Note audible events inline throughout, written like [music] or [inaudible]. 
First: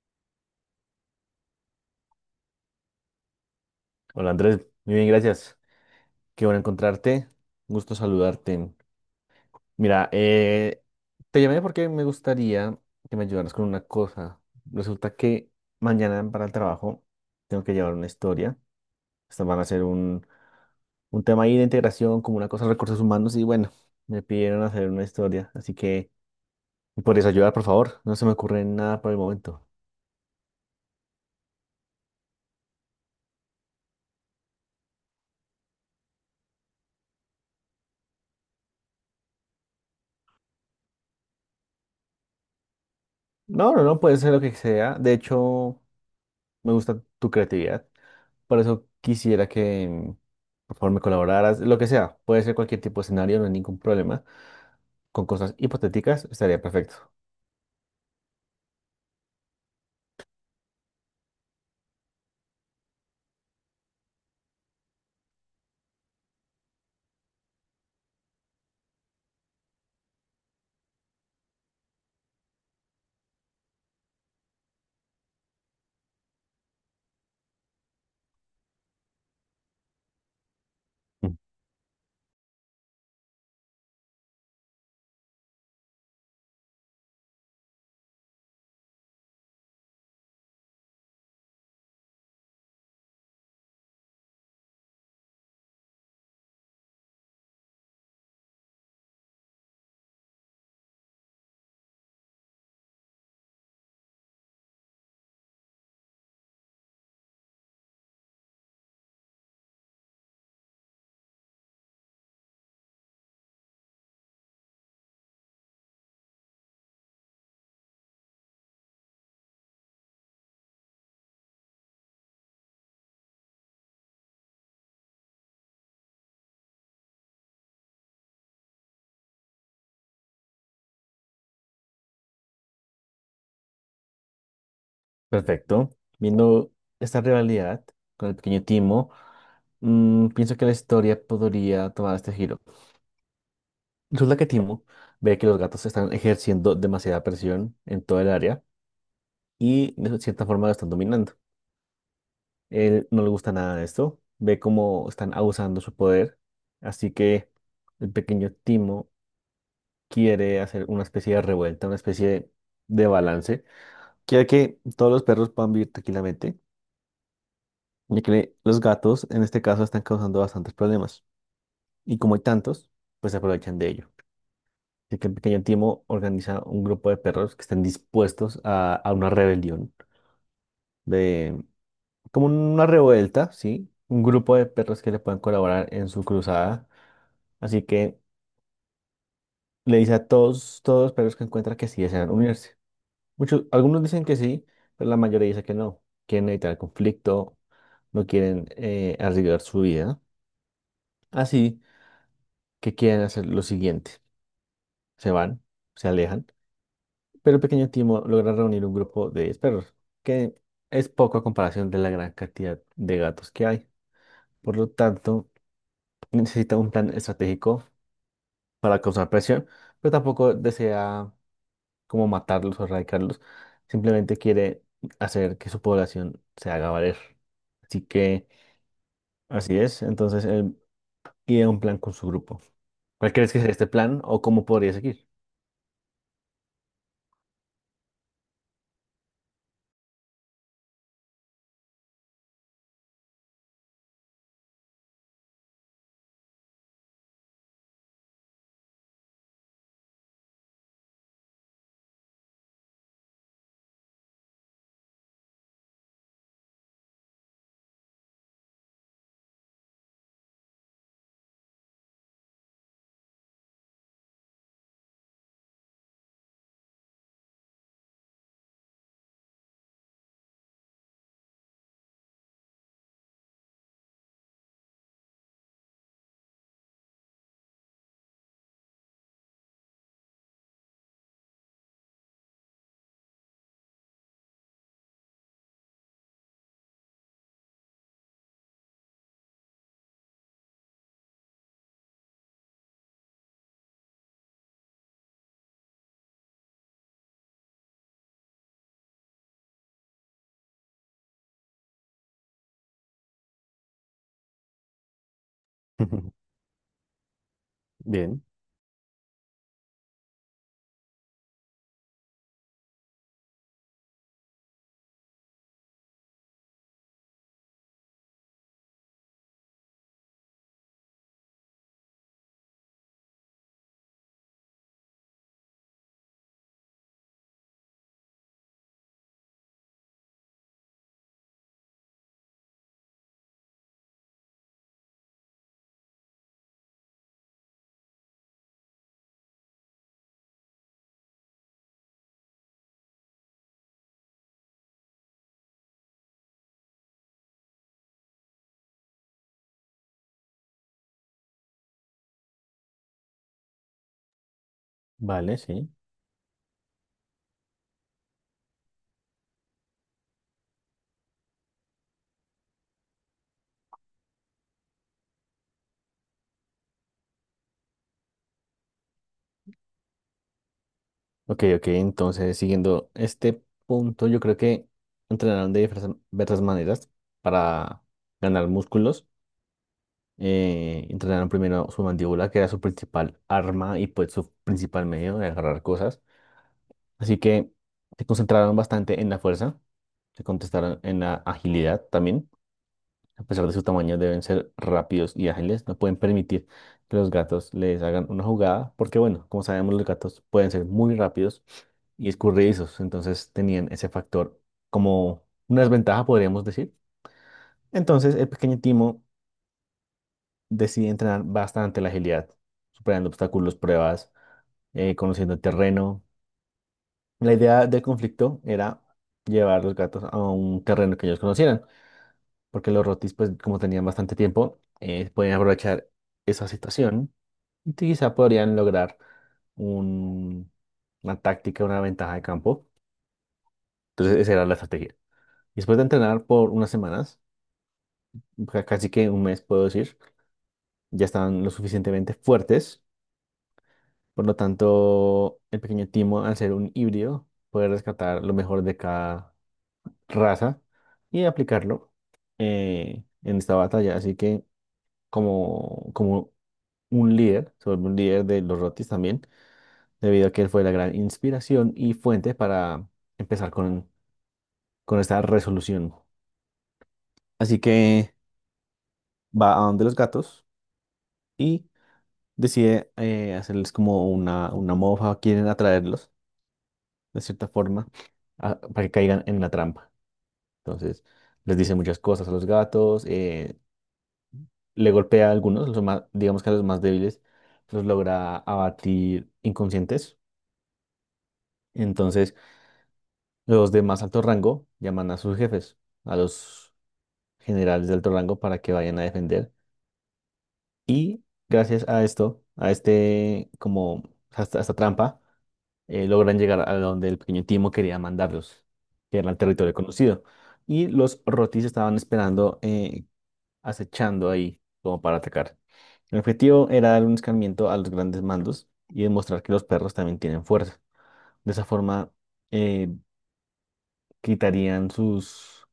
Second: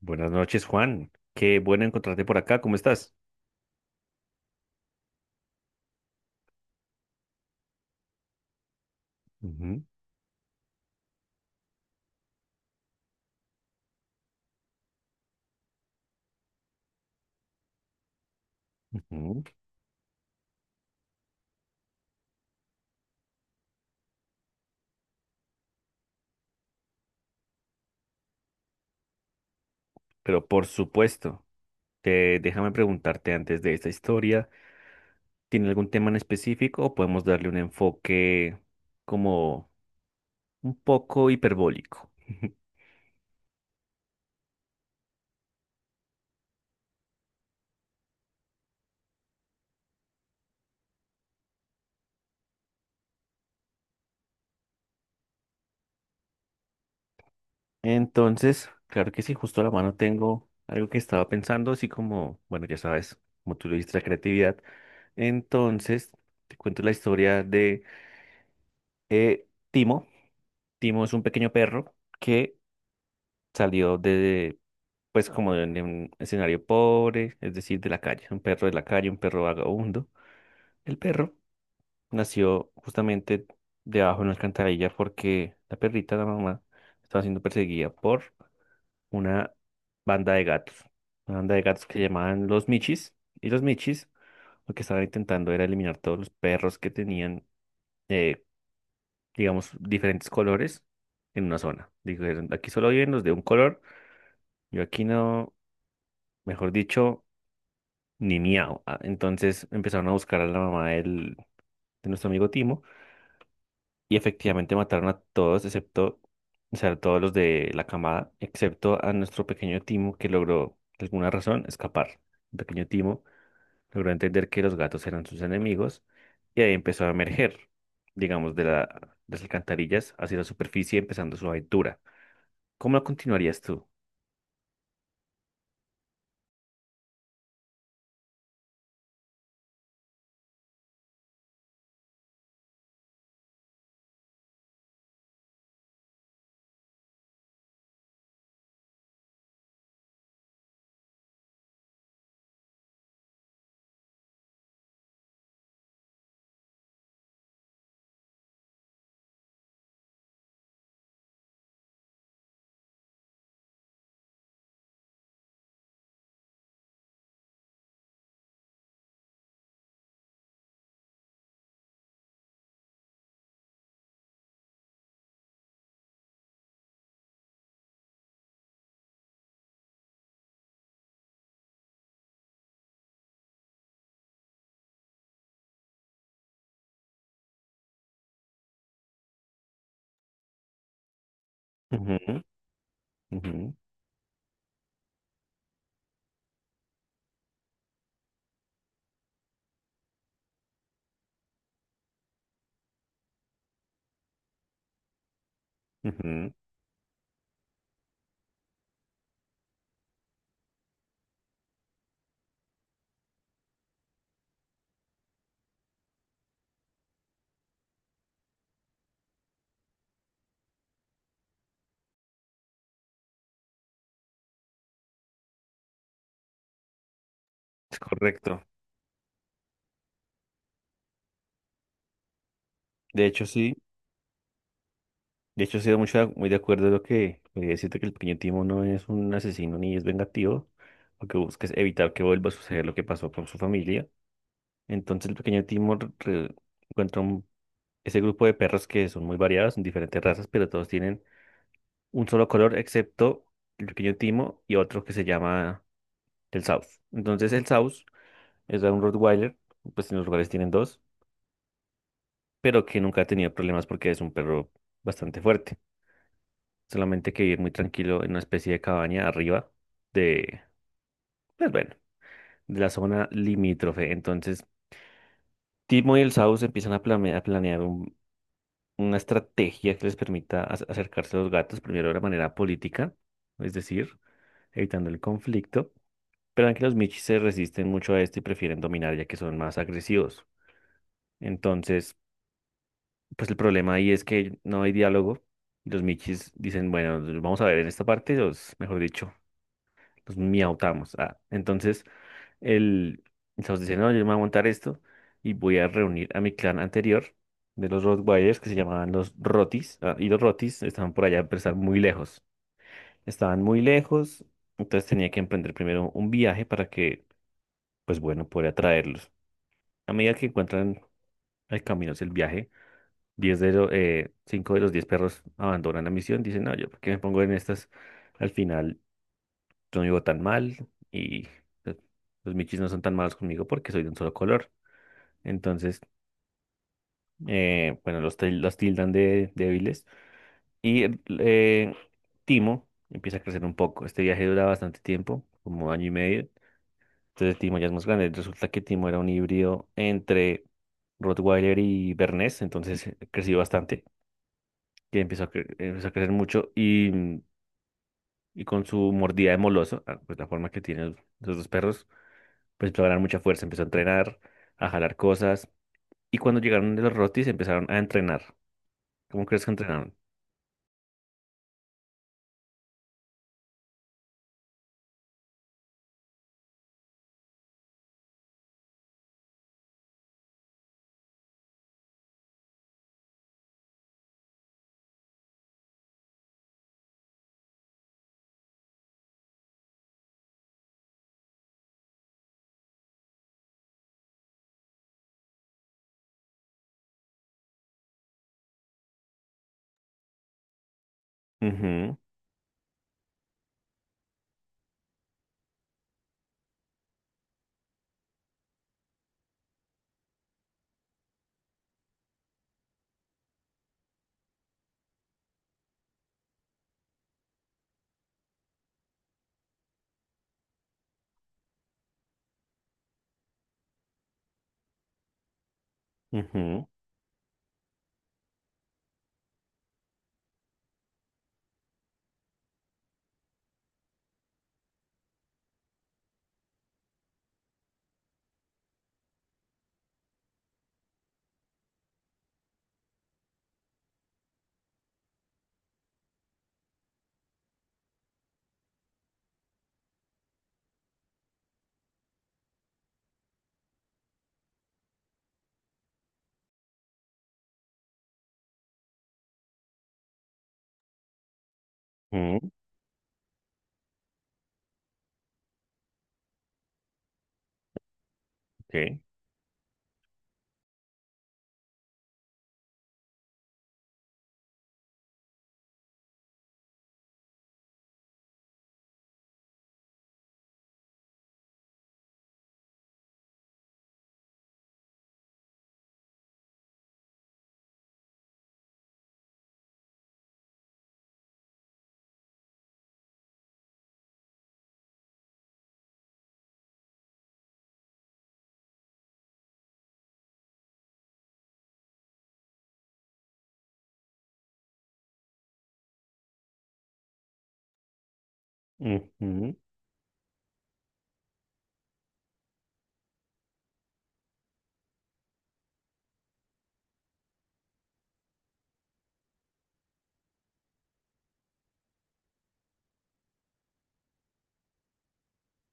Buenas noches, Juan. Qué bueno encontrarte por acá. ¿Cómo estás? Hola Andrés, muy bien, gracias. Qué bueno encontrarte. Un gusto saludarte. Ujú, Mira, te llamé porque me gustaría que me ayudaras con una cosa. Resulta que mañana para el trabajo tengo que llevar una historia. ujú. Estas van a ser un tema ahí de integración, como una cosa de recursos humanos. Y bueno, me pidieron hacer una historia. Así que, ¿me ¿podrías ayudar, por favor? No se me ocurre nada por el momento. Pero por supuesto, déjame preguntarte antes de esta historia, ¿tiene algún tema en específico o podemos darle un enfoque como un poco hiperbólico? [laughs] No, no, no, puede ser lo que sea. De hecho. Me gusta tu creatividad. Por eso quisiera que, por favor, me colaboraras. Lo que sea, puede ser cualquier tipo de escenario, no hay ningún problema. Con cosas hipotéticas estaría perfecto. Entonces, claro que sí, justo a la mano tengo algo que estaba pensando, así como, bueno, ya sabes, como tú lo dijiste, la creatividad. Entonces, te cuento la historia de Timo. Timo es un pequeño perro que salió de, pues como de un escenario pobre, es decir, de la calle, un perro de la calle, un perro vagabundo. El perro Mm. nació justamente debajo de una alcantarilla porque la perrita, la mamá, estaba siendo perseguida por una banda de gatos, una banda de gatos que llamaban los Michis, y los Michis lo que estaban intentando era eliminar todos los perros que tenían, eh, digamos, diferentes colores en una zona. Dijeron, aquí solo viven los de un color, yo aquí no, mejor dicho, ni miau. Ah, entonces empezaron a buscar a la mamá de nuestro amigo Timo y efectivamente mataron a todos, excepto, o sea, a todos los de la camada, excepto a nuestro pequeño Timo que logró, por alguna razón, escapar. El pequeño Timo logró entender que los gatos eran sus enemigos y ahí empezó a emerger, digamos, de las alcantarillas hacia la superficie, empezando su aventura. ¿Cómo la continuarías tú? Perfecto. Viendo esta rivalidad con el pequeño Timo, mm, pienso que la historia podría tomar este giro. Resulta que Timo ve que los gatos están ejerciendo demasiada presión en toda el área y de cierta forma lo están dominando. Él no le gusta nada de esto, ve cómo están abusando su poder, así que el pequeño Timo quiere hacer una especie de revuelta, una especie de balance. Quiere que todos los perros puedan vivir tranquilamente, ya que los gatos en este caso están causando bastantes problemas. Y como hay tantos, pues se aprovechan de ello. Así que el pequeño Timo organiza un grupo de perros que están dispuestos a una rebelión como una revuelta, ¿sí? Un grupo de perros que le pueden colaborar en su cruzada. Así que le dice a todos, todos los perros que encuentra que sí desean Ujú, unirse. Muchos, ujú, algunos dicen que sí, pero la mayoría dice que no. Quieren evitar el conflicto, no quieren arriesgar su vida. Así que quieren hacer lo siguiente. Se van, se alejan, ujú. pero el pequeño Timo logra reunir un grupo de 10 perros, que es poco a comparación de la gran cantidad de gatos que hay. Por lo tanto, necesita un plan estratégico para causar presión, pero tampoco desea como matarlos o erradicarlos, simplemente quiere hacer que su población se haga valer. Es Así que correcto. así es, entonces él idea un plan con su grupo. De ¿Cuál hecho, crees que sería sí. este plan o cómo podría seguir? De hecho, estoy mucho, muy de acuerdo en lo que siento que el pequeño Timo no es un asesino ni es vengativo, lo que busca es evitar que vuelva a suceder lo que pasó con su familia. Entonces, el pequeño Timo encuentra ese grupo de perros que son muy variados, son diferentes razas, pero todos tienen un solo color, excepto el pequeño Timo y otro que se llama el South. Entonces, el South es un Rottweiler, pues en los lugares tienen dos, pero que nunca ha tenido problemas porque es un perro bastante fuerte, solamente que vivir muy tranquilo en una especie de cabaña arriba de, pues bueno, de la zona limítrofe. Entonces, Timo y el Saus empiezan a, a planear una estrategia que les permita acercarse a los gatos, primero de la manera política, es decir, evitando el conflicto, pero en que los Michis se resisten mucho a esto y prefieren dominar ya que son más agresivos. Entonces, pues el problema ahí es que no hay diálogo. Y los Michis dicen, bueno, vamos a ver en esta parte, los, mejor dicho, los miautamos. Ah, entonces, el, entonces dice, no, yo me voy a montar esto y voy a reunir a [laughs] mi clan anterior de los Bien. Rottweilers que se llamaban los Rotis. Ah, y los Rotis estaban por allá, pero estaban muy lejos. Estaban muy lejos, entonces tenía que emprender primero un viaje para que, pues bueno, pudiera traerlos. A medida que encuentran el camino hacia el viaje, 5 de los 10 perros abandonan la misión. Dicen, no, yo, ¿por qué me pongo en estas? Al final, yo no vivo tan mal y... eh, los michis no son tan malos conmigo porque soy de un solo color. Entonces bueno, los tildan de débiles. Y Timo empieza a crecer un poco. Este viaje dura bastante tiempo, como año y medio. Entonces Timo ya es más grande. Resulta que Timo era un híbrido entre Rottweiler y Bernés, entonces creció bastante, que empezó a, Vale, sí. empezó a crecer mucho y, y con su mordida de moloso, ah, pues la forma que tienen los dos perros, pues empezó a ganar mucha fuerza, empezó a entrenar, a jalar cosas. Y cuando llegaron de los Rottis empezaron a entrenar. ¿Cómo crees que entrenaron? Ok, ok, entonces siguiendo este punto, yo creo que entrenarán de diversas maneras para ganar músculos entrenaron primero su mandíbula, que era su principal arma y pues su principal medio de agarrar cosas. Así que se concentraron bastante en la fuerza, se contestaron en la agilidad también. A pesar de su tamaño, deben ser rápidos y ágiles. No pueden permitir que los gatos les hagan una jugada, porque bueno, como sabemos, los gatos pueden ser muy rápidos y escurridizos. Entonces tenían ese factor como una desventaja, podríamos decir. Entonces el pequeño Timo decidí entrenar bastante la agilidad, superando obstáculos, pruebas, conociendo el terreno. La idea del conflicto era llevar los gatos a un terreno que ellos conocieran, porque los rotis, pues como tenían bastante tiempo, podían aprovechar esa Ujú, situación y quizá podrían lograr un- una táctica, una ventaja de campo. Entonces esa era la estrategia. Después de entrenar por unas semanas, casi que un mes puedo decir, ya estaban lo suficientemente fuertes. Por lo tanto, el pequeño Timo, al ser un híbrido, puede rescatar lo mejor de cada raza y aplicarlo en esta batalla. Así que, como, un líder, se vuelve un líder de los Rotis también, debido a que él fue la gran inspiración y fuente ujú, para empezar con esta resolución. Así que ok, va a donde los gatos y decide hacerles como una mofa, quieren atraerlos de cierta forma para que caigan en la trampa. Entonces, les dice muchas cosas a los gatos, le golpea a algunos, los más, digamos que a los más débiles, los logra abatir inconscientes. Entonces, los de más alto rango llaman a sus jefes, a los generales de alto rango para que vayan a defender. Y gracias a esto, como, a esta trampa, logran llegar a donde el pequeño Timo quería mandarlos, que era el ujú, territorio conocido. Y los Rotis estaban esperando acechando ahí como para atacar. El objetivo era dar un escarmiento a los grandes mandos y demostrar que los perros también tienen fuerza. De esa forma, eh, quitarían sus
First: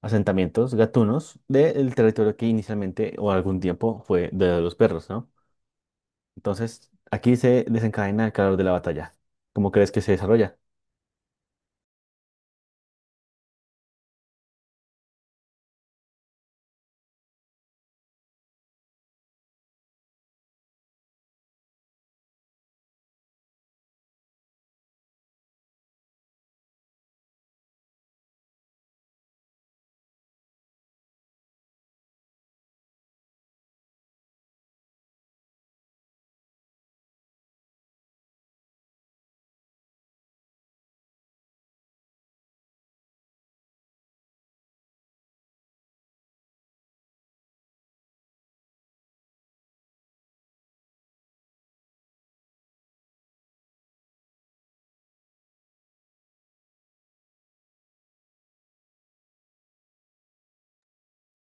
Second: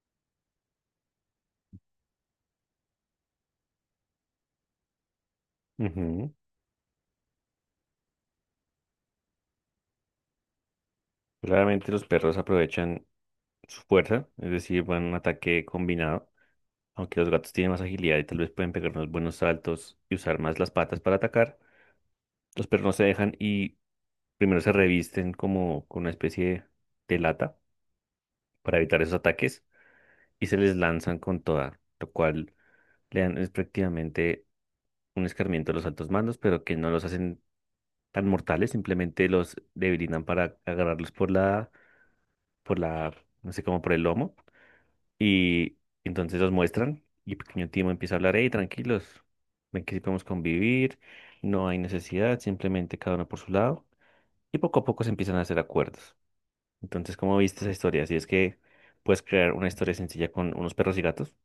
asentamientos gatunos del territorio que inicialmente o algún tiempo fue de los perros, ¿no? ujú. Entonces, aquí se desencadena el calor de la batalla. ¿Cómo crees que se desarrolla? Claramente los perros aprovechan su fuerza, es decir, van a un ataque combinado, aunque los gatos tienen más agilidad y tal vez pueden pegar unos buenos saltos y usar más las patas para atacar. Los perros no se dejan y primero se revisten como con una especie de lata para evitar esos ataques y se les lanzan con toda, lo cual le dan es prácticamente un escarmiento a los altos mandos, pero que no los hacen tan mortales, simplemente los debilitan para agarrarlos por la por la, no sé, como por el lomo. Y entonces los muestran y pequeño Timo empieza a hablar, hey, tranquilos, ven que sí podemos convivir, no hay necesidad, simplemente cada uno por su lado. Y poco a poco se empiezan a hacer acuerdos. Entonces, ¿cómo viste esa historia? Si es que puedes crear una historia sencilla con unos perros y gatos.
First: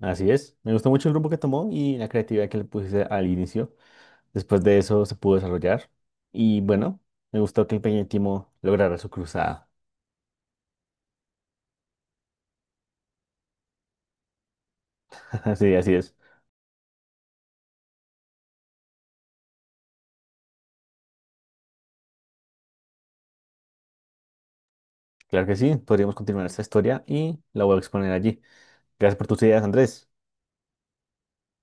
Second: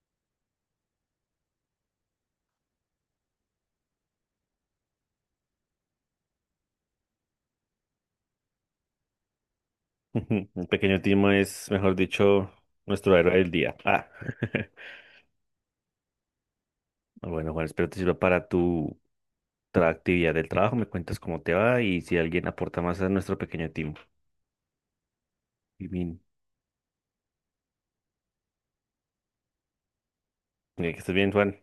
Así es. Me gustó mucho el rumbo que tomó y la creatividad que le puse al inicio. Después de eso se pudo desarrollar y bueno, me gustó que el Peñítimo lograra su cruzada. [laughs] El pequeño Timo es, mejor dicho, nuestro héroe del día. Ah. [laughs] [laughs] Sí, así es. Bueno, Juan, espero te sirva para tu actividad del trabajo. Me cuentas cómo te va y si alguien aporta más a nuestro pequeño Timo. Claro que sí, Y podríamos bien. continuar esta historia y la voy a exponer allí. Gracias por tus ideas, Andrés. Que estés bien, Juan.